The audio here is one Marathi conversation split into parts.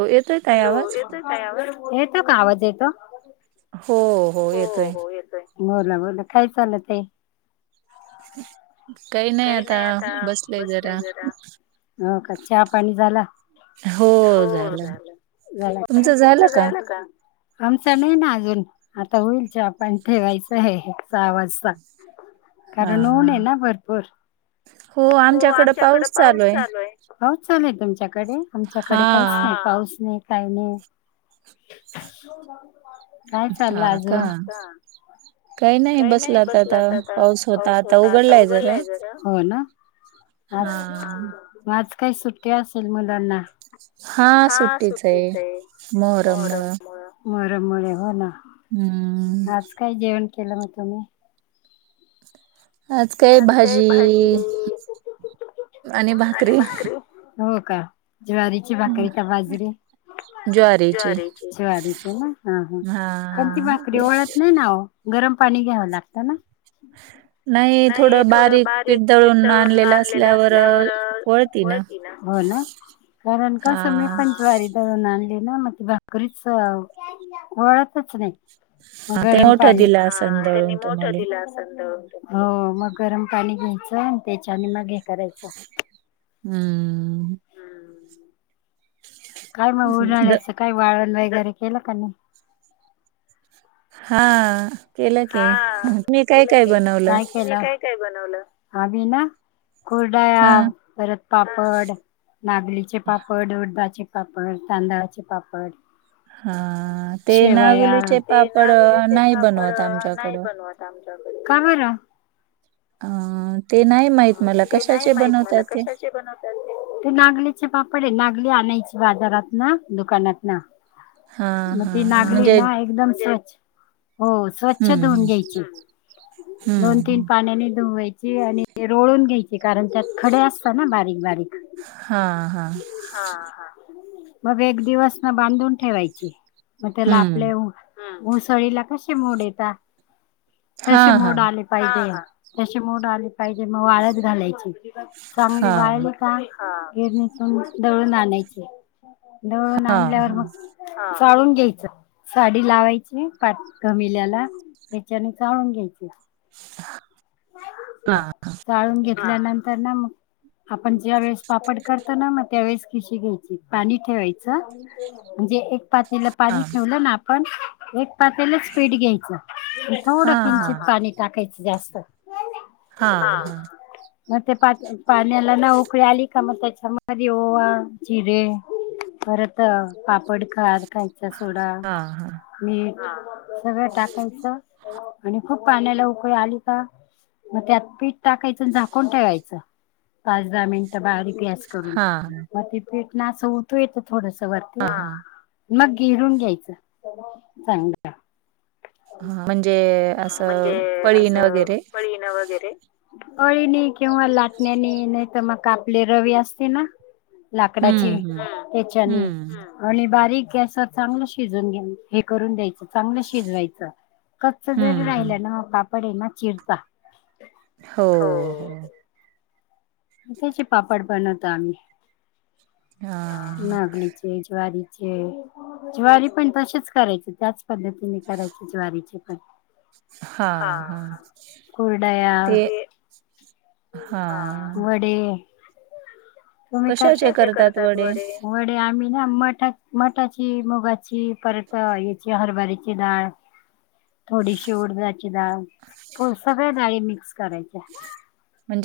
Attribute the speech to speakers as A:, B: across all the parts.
A: हो येतोय ताई
B: हॅलो!
A: आवाज?
B: येतोय काय आवाज? येतो काय आवाज येतो?
A: हो हो, येतोय.
B: येतोय. बोला बोला, काय चालं ताई?
A: काही नाही आता बसलेय जरा.
B: हो का, चहा पाणी झालं?
A: हो झालं.
B: झाला
A: तुमचं
B: का?
A: झालं का?
B: आमचा नाही ना अजून, आता होईल चा पण ठेवायचाय सहा वाजता,
A: हा.
B: कारण ऊन आहे ना भर पूर, हो आमच्याकडे पाऊस चालू आहे. पाऊस चालूय तुमच्याकडे?
A: हा.
B: आमच्याकडे काहीच नाही, हा पाऊस नाही काय नाय. नाय चालं
A: हा का?
B: अजून. हा का? काय नाही बसलात आता पाऊस होता, आता उघडलाय जरा. हो ना?
A: हा.
B: आज आज काय सुट्टी असेल मुलांना? हा, सुट्टीच हाय
A: मोहरम मुळं.
B: मोहरममुळ.
A: हम्म
B: आज काय जेवण केलं मग तुम्ही?
A: आज काय भाजी आणि भाकरी
B: हो का? ज्वारीची भाकरी का बाजरीे ज्वारीची, ज्वारीची ना, हा हा त्यांची भाकरी
A: हा
B: वळत नाही ना ओ. गरम पाणी घ्यावं लागतं ना?
A: नाही.
B: नाही, थोडं बारीक पिट दळून आणलेलं असल्यावर वय ना? हो ना? कारण का समय
A: हा
B: पंचवारीच होह. ना मग ते भाकरीच वळतच नाही.
A: ते
B: गरम
A: मोठं
B: पाणी
A: दिलं असन
B: हा त्यांनी
A: दळून
B: मोठ
A: तुम्हाले.
B: दिलं नव्हतं हो मग गरम पाणी घ्यायचं आणि त्याच्याने मग हे करायचं.
A: हम्म.
B: काय मग?
A: द
B: उन्हाळ्याच काय वाळण वगैरे? हे केल् काय नाही
A: हा केलं की?
B: हा
A: मी काय काय बनवलं.
B: आणि ना? कुरडया,
A: हा
B: परत पापड, नागलीचे पापड, उडदाचे पापड तांदळाचे पापड
A: हा. ते
B: शेवाया,
A: नागोलीचे पापड अ,
B: तेनागुलीचे
A: नाही
B: पापड
A: बनवत
B: नाही
A: आमच्याकडं.
B: बनवत आमच्या ह
A: ह
B: ते नाही माहित मला
A: ते
B: कशाचे बनवतात ते नागलीचे पापड आहे नागली आणाय बाजारात ना दुकानात ना
A: हा
B: मग
A: हा
B: ती नागली
A: म्हणजे
B: ना एकदम स्वच हो स्वच्छ
A: हम्म
B: धुवून घ्यायची
A: हम्म
B: दोन तीन
A: हम्म
B: पाण्याने धुवायची आणि ते रोळून घ्यायचे कारण त्यात खडे असतात ना बारीक बारीक
A: हा हा
B: हा हा. मग एक दिवस ना बांधून ठेवायची मग त्याला
A: हम्म
B: आपले मुसळीला कसे मोड येत
A: हा
B: कसे
A: हा
B: मोड आले पाहिजे तशी मोड आली पाहिजे मग वाळत घालायची चांगली
A: हा
B: वाळली काय गिरणी दळून आणायचे दवळून
A: हा हा
B: आणल्यावर मग चाळून घ्यायचं साडी लावायची पा कमिल्याला त्याच्याने चाळून घ्यायचे
A: ह
B: जाचाळून घेतल्यानंतर ना मग आपण ज्या वेळेस पापड करतो ना मग त्यावेेळेस खिशी घ्यायची पाणी ठेवायचं म्हणजे एक चपातीला पाणी
A: हा.
B: ठेवलं ना आपण एक चपात्यालाच पीड घ्यायचं थोडं
A: हां, हां.
B: किंचित पाणी टाकायचं जास्त
A: हा हा
B: म पा पाणीला न उकळी आली का म चमारी होओवा जिरे परत पापड खद खायचा सोडा
A: हां, हां.
B: मीठ सगळं टाकायचं आणि खूप पाण्याला उपय आली का मग त्यात पीठ टाकायचं झाकून ठेवायचं पाच दहा मिनिटं बारीक ग्यास करून
A: हां,
B: मग ते पेठ नास होतो येत थोडस वरती
A: हां, हां.
B: मग घिरून घ्यायचं चांगलं
A: हां, म्हणजे
B: म्हणजे
A: असं
B: अस
A: पळीनं वगैरे.
B: पळीन वगैरे फळीने किंवा लाटण्यानी नाही तर मग आपली रवी असते ना
A: हं,
B: लाकडाची
A: हं.
B: त्याच्यानी
A: हं,
B: आणि बारीक कॅस चांगलं शिजून घे हे करून द्यायचं चांगलं शिजवायचं कच्च जर
A: हं, हं.
B: राहिला ना कापड आहे मग चिरता
A: हो हो
B: आताचे पापड बनवता आम्ही
A: हां, हां.
B: नाचनीचे ज्वारीचे ज्वारी पण तसेच करायचे त्याच पद्धतीने करायचे ज्वारीचे पण हा
A: हां, हां.
B: कुरडया
A: ते
B: हे
A: हां.
B: वडे तुम्ही खर्षाचे करतात वडे वडे आम्ही ना मठा मठाची मुगाची परत याची हरभऱ्याची डाळ
A: [inaudible]
B: थोडीशी उडदाची डाळ सगळ्या डाळी मिक्स करायच्या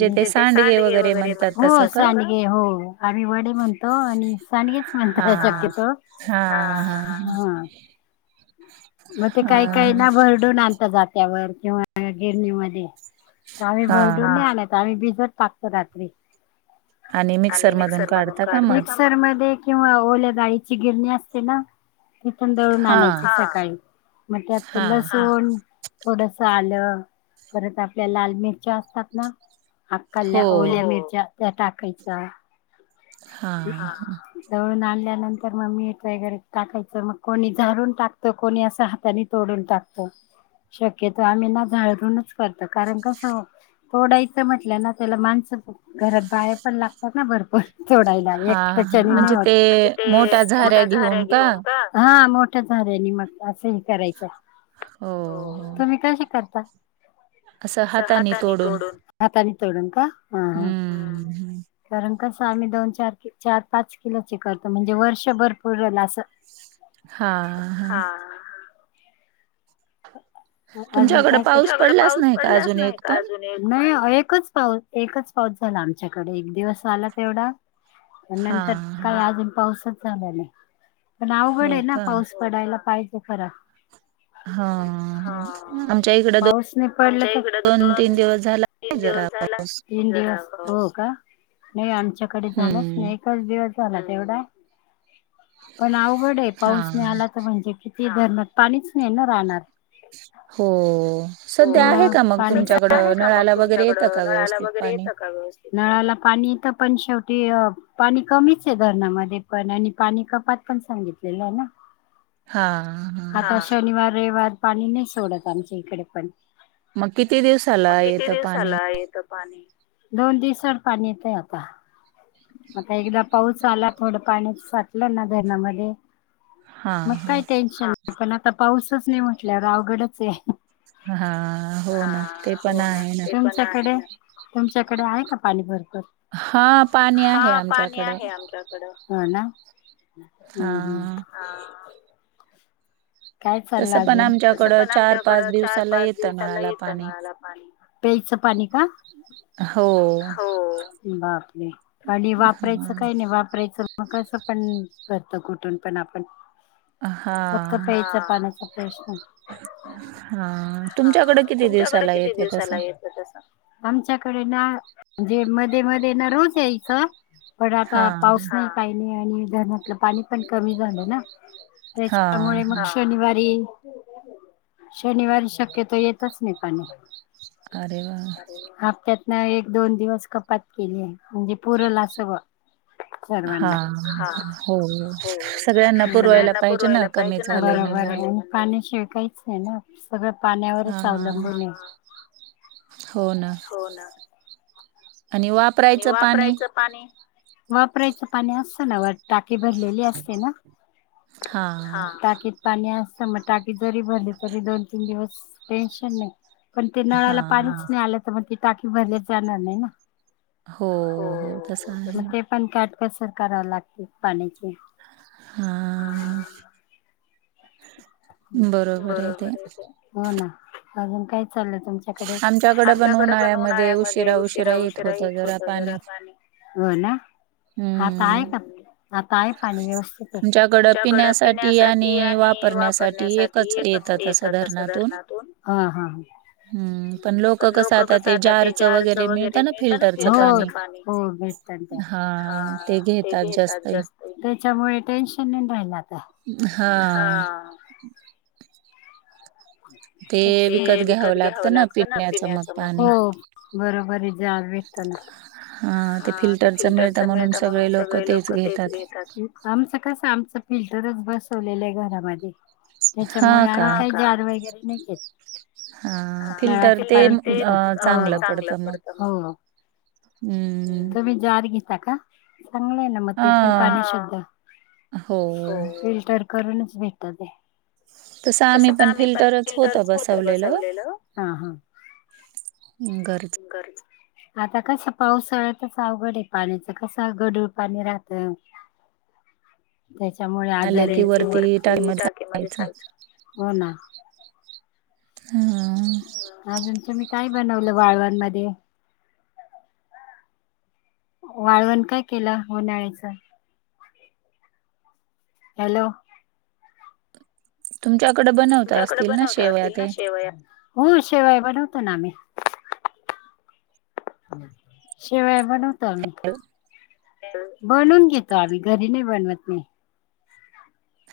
B: म्हणजे ते सांडगे वगैरे म्हणतात सांडगे हो आम्ही वडे म्हणतो आणि सांडगेच म्हणतात
A: हां.
B: शक्यतो
A: हां, हां.
B: हा मग ते काही
A: हां,
B: काही ना भरडून आणतात जात्यावर किंवा गिरणीमध्ये आम्ही भरडून
A: हां.
B: नाही आणत आम्ही भिजत टाकतो रात्री आणि
A: मिक्सरमधून
B: मिक्सर मधून
A: काढता का
B: काढून
A: मग?
B: मिक्सर मध्ये किंवा ओल्या गाळीची गिरणी असते ना तिथून दळून
A: हां,
B: आणायची सकाळी मग त्यात
A: हां.
B: लसुण थोडस आलं परत आपल्या लाल मिरच्या असतात ना
A: हो.
B: अकल्या ओल मिरच्या त्या टाकायच्या
A: हां, हां.
B: दळून आणल त्यानंतर मग मी ट्रायगर टाकायचं मग कोणी झाडून टाकतो कोणी असं हाताने तोडून टाकतो शक्यतो आम्ही ना झाळूनच करतो कारण कस तोडायच म्हटलं ना त्याला माणस घरात बाया पण लागतात ना भरपूर
A: हा हा ते
B: म्हणजे ते मोठ्या झार्या घेऊन का झार्याने मग असं ही करायचं
A: हो हो असं
B: कस
A: हाताने
B: हातानी तोडून हातानी तोडून का हा हा
A: हम्म हम्म
B: कारण कसं आम्ही दोन चार चार पाच किलोचे करतो म्हणजे वर्षभर पूरल असं
A: हा हा
B: अजून
A: तुमच्याकडे
B: काय
A: पाऊस
B: तुमच्याकडे
A: पडलाच
B: पाऊस
A: नाही का
B: पडलाच
A: अजून
B: नाही
A: एक
B: काय
A: पण
B: अजून एकच पाऊस एकच पाऊस झाला आमच्याकडे एक दिवस आला तेवढा
A: हा
B: नंतर काल
A: हा
B: अजून पाऊसच झाला नाही पण अवघड
A: हो
B: आहे ना
A: का
B: पाऊस पडायला पाहिजे खरा
A: हा
B: हा
A: आमच्या इकड
B: पाऊस नाही पडला आमच्या ईकड दोन
A: तीन दिवस झाला
B: तीन
A: आहे जरा
B: दिवस तीन दिवस हो का नाही आमच्याकडे झालाच
A: हम्म
B: नाही एकच दिवस झाला तेवढा पण आवघड आहे
A: हा
B: पाऊस नाही आला तर म्हणजे किती धरणात पाणीच नाही ना राहणार
A: हो सध्या आहे
B: हो
A: का मग
B: पाणी आहे
A: तुमच्याकडं
B: का मग
A: नळाला वगैरे
B: तुमच्याकड
A: येतं का
B: नळाला
A: व्यवस्थित
B: वगैरे
A: पाणी
B: येतं का व्यवस्थित नळाला पाणी आणि ईथ पण शेवट ते पाणी कमीच आहे धरणामध्ये पण आणी पाणी कपात पण सांगितलेलं आहे ना
A: हा हा
B: आता शनिवार रविवार पाणी नाही सोडत आमच्या इकडे पण
A: मग किती
B: मग
A: दिवसाला
B: किती
A: येतं पाणी
B: दिवसाला येत दोन दिवसात पाणी येतय आता आता एकदा पाऊस आला थोडं पाणी साटलं ना धरणामध्ये
A: हा
B: मग काय टेन्शन नाही पण आता पाऊसच नाही म्हटल्यावर अवघडच आहे
A: हा हो
B: हा
A: ना ते पण
B: हो
A: आहे ना
B: ते पण तुमच्याकडे ना. तुमच्याकडे आहे का पाणी भरपूर
A: हा
B: हा पाणी आहे आमच्याकडं ह ना
A: हा
B: हम्म हम्म हा काय चाललं
A: तसं पण
B: अजून तसं
A: आमच्याकडं
B: पण आमच्याकड चार
A: दिवसाला
B: पाच
A: येतं
B: दिवसाला
A: नळाला
B: येतं
A: पाणी.
B: मिळाला पाणी पेलचं पाणी का?
A: हो
B: बापर आणि वापरायचं
A: हां.
B: काही नाही वापरायचं मग कसं पण करत कुठून पण आपण तर
A: हा
B: प्यायचा पाण्याचा प्रश्न ह
A: हां. तुमच्याकडं किती
B: तुमच्याकडे
A: दिवसाला
B: किती
A: येतं
B: दिवसाला
A: तसं?
B: येत तस आमच्याकडे ना म्हणजे मध्ये मध्ये ना रोज यायचं पण आता
A: हां,
B: पाऊस
A: हां.
B: नाही काही आणि धरणातलं पाणी पण कमी झालं ना
A: हा
B: त्याच्यामुळे
A: हा
B: मग शनिवारी शनिवारी शक्यतो येतच नाही पाणी
A: अरे वा
B: न एक दोन दिवस कपात केली आहे म्हणजे पुरला असं ग सर्वांना
A: हां,
B: हा
A: हां. हो,
B: हो
A: सगळ्यांना पुरवायला
B: सगळ्यांना
A: पाहिजे ना,
B: पुरवायला पाहिजे
A: कमी झालंय
B: बरोबर
A: म्हणल्यावर.
B: आहे आणि पाणी शिवकायच नाही ना सगळं पाण्यावरच
A: हां,
B: अवलंबून आहे
A: [inaudible]
B: हो ना
A: आणि
B: आणि
A: वापरायचं पाणी?
B: वापरायचं पाणी. वापरायचं पाणी असतं ना वर टाकी भरलेली असते ना. हा,
A: हां,
B: टाकीत पा पाणी असतं मग टाकी जरी भरले तरी दोन तीन दिवस टेन्शन नाही. पण ते नळाला पाणीच
A: हां.
B: नाही आलं तर मग ते टाकी भरलीच जाणार नाही ना.
A: हो हो, तसं आहे.
B: कसर करावं लागते पाण्याची.
A: हा.
B: बरोबर आहे, हो ना अजून काय? चालंलय तुमच्याकडे? आमच्याकडे पण उन्हाळ्यामध्ये उशिरा उशिरा येत होतं जरा पाणी. हो ना? आता
A: हम्म
B: आहे का? आता आहे पाणी व्यवस्थित आहे, तुमच्याकडं पिण्यासाठी आणि वाप् ण्यासाठी एकच येतं तसं धरणातून. हम्म, पण लोकं कसं आता ते जारचं वगैरे मिळतं ना फिल्टरचं पाणी, हो हो भे त न ते,
A: हा
B: हा ते घेतात जास त, त्याच्यामुळे टेन्शन नाही राहिलं आता, हा.
A: [unintelligible]
B: तेच ना, ते विकत घ्यावं लागतं ना पिण्याचं मग, हो बरोबर आहे जार भेटतं ना. हा ते फिल्टरचं मिळतं म्हणून सगळे लोकं तेच घेतात, आमचं कसं आमचं फिल्टरच बसवलेलं आहे घरामध्ये, त्याच्यामुळे आम्ही काही, हा का? जार वगैरे नाही घेत.
A: हा फिल्टर
B: नळाचं
A: ते अ चांगलं
B: हो.
A: पडतं मग.
B: हो
A: हम्म
B: तुम्ही जार घेता का? चांगलं आहे ना मग ते पण.
A: हा
B: पाणी शुद्ध
A: हो.
B: फिल्टर. करूनच भेटात ते.
A: तसं
B: तस
A: आम्ही
B: काम पण
A: फिल्टरच होतं
B: तरच होत बसवलेलं.
A: घरच.
B: आता कसा पाऊस. सळतच अवघड आहे पाण्याच. कस गडूळ पाणी राहत. त्याच्यामुळे
A: आलं की
B: आजाराची. वरती
A: टाकीमध्ये
B: टाकेमध्येय
A: टाकायचं.
B: साच हो ना.
A: हं.
B: अजून तुमी काय बनवलं वाळवान मदे? वाळवण काय केलं उन्हाळ्याच? हॅलो.
A: तुमच्याकडे बनवता
B: तुमच्याकड
A: असतील ना
B: बनवता
A: शेवया
B: असतील ना
A: ते?
B: शेवया. हो शेवया बनवतो ना आम्ही. शिवाया बनवतो आम्ही. बनून घेतो आम्ही. घरी नई बनवत मी.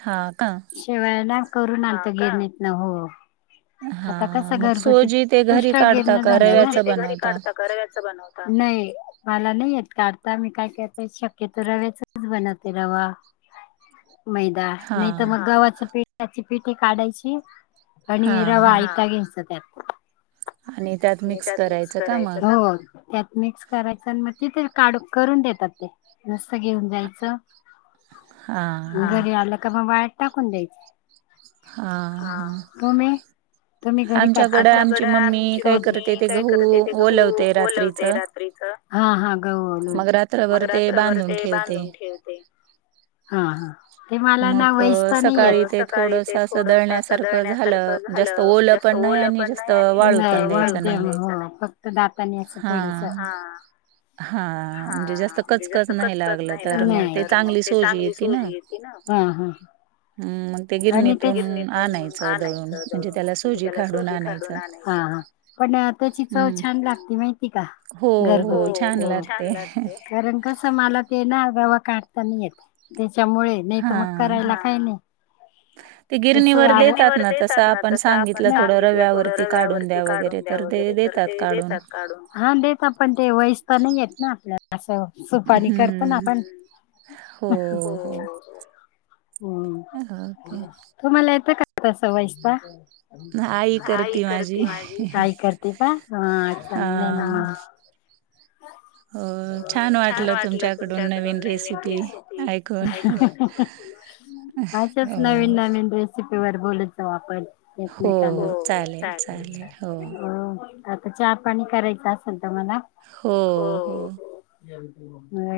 A: हा.
B: शेवया ना करून आनतो गीरणीतन हो. आता कस
A: हां. मग
B: घरगुती
A: सोजी ते घरी
B: पुष्कळ
A: काढता
B: गिरन्या
A: का
B: झाल्याना. सुजी
A: रव्याचं
B: ते री
A: बनवता?
B: काडता का रव्याच बनवता. नाहीं मला नई येत काडता. मी काय करते शक्यतो रव्याच बनवते रवा. मैदा नई तर
A: हां.
B: मग गव्हाच्या पेठाची पिठी काडायची आणि
A: हां,
B: रवा
A: हां.
B: आयता घ्यायचा त्यात. आणि त्यात मिक्स करायचं ना? हो मिक्स करायच अन म तिथून. काडुन करून देतात ते. घेऊन जायचं.
A: हां, हां.
B: घरी आलं का मग वाळत टाकून द्यायचं.
A: हा. हा.
B: तुम्ही घरी करता
A: आमच्याकड
B: तर
A: आमची मम्मी.
B: आमची
A: काय
B: सोजी.
A: करते
B: मम्मी
A: ते
B: काय
A: गहू
B: गहू
A: ओलवते रात्रीच.
B: ओलवते रात्रीचं हा हा गहू ओलून
A: मग
B: मग
A: रात्रभर. ते
B: रात्रभर
A: बांधून
B: ते
A: ठेवते.
B: बांधून ठेवते हा हा ते मला ना
A: मग
B: वैसता नाही येत
A: सकाळी
B: मग
A: ते
B: सकाळी
A: थोडस
B: ते
A: अस
B: थोडस असं
A: दळण्यासारखं
B: दळण्यास
A: झालं. जास्त
B: झालं
A: ओलं पण न्हाइ आणि जास्त
B: आणि नुसतं
A: वाळू
B: नाही
A: पण
B: वाळू
A: द्यायचं नाही
B: देण्याच नइ फक्त दातानी अस
A: हा
B: थोडस हा
A: म्हणजे जास्त
B: म्हणजे जास्त
A: नाही
B: कचकच
A: लागलं
B: न्हइ
A: तर
B: लागलं
A: ते
B: तर मग
A: चांगली
B: ते
A: सोजी
B: चांगली
A: येते ना
B: सोजी येते ना हा हा
A: हं, मग ते
B: हा आणि तेच
A: गिरणीतून दळून
B: आणायचं दळुन
A: त्याला
B: म्हणजे
A: सोजी
B: तेला
A: काढून
B: सुजी काडुन
A: आणायचं
B: आणाय पण आत्ताची चव
A: हम्म
B: छान लागती माहिती का घरगुती हो हो छान लागते कारण कस माला ते ना रवा काडताना येत तेच्यामुळे नइ
A: हा
B: त मग करायला काइ नइ
A: ते
B: गिरणीवर
A: ना
B: देतात
A: तसं
B: न तस आपण
A: थोडं
B: सांगितलं थोड
A: रव्यावरती काढून
B: रव्यावरती
A: द्या वगैरे
B: काडुन द्या
A: तर ते
B: वगेरे तर
A: काढून
B: देतात काडुन हा देतात पण ते वइस तर नइयेत ना आपल्याला अस सुपाणी करतो ना
A: हम्म
B: आपण
A: हो आ ते
B: तुमाला येत का तस वाइसता आई करते माझी आई करते का हा चांगलंएना
A: हां. [inaudible] हो छान वाटलं तुमच्याकडून नवीन रेसिपी
B: वाटतेस.
A: ऐकून
B: अशाच
A: हो.
B: नवीन
A: हो,
B: नवीन रेसिपीवर बोलत जाऊ आपण एकमेकांना हो हो चालेल चालेल आता चा पाणी करायचं असल
A: हो हो
B: हो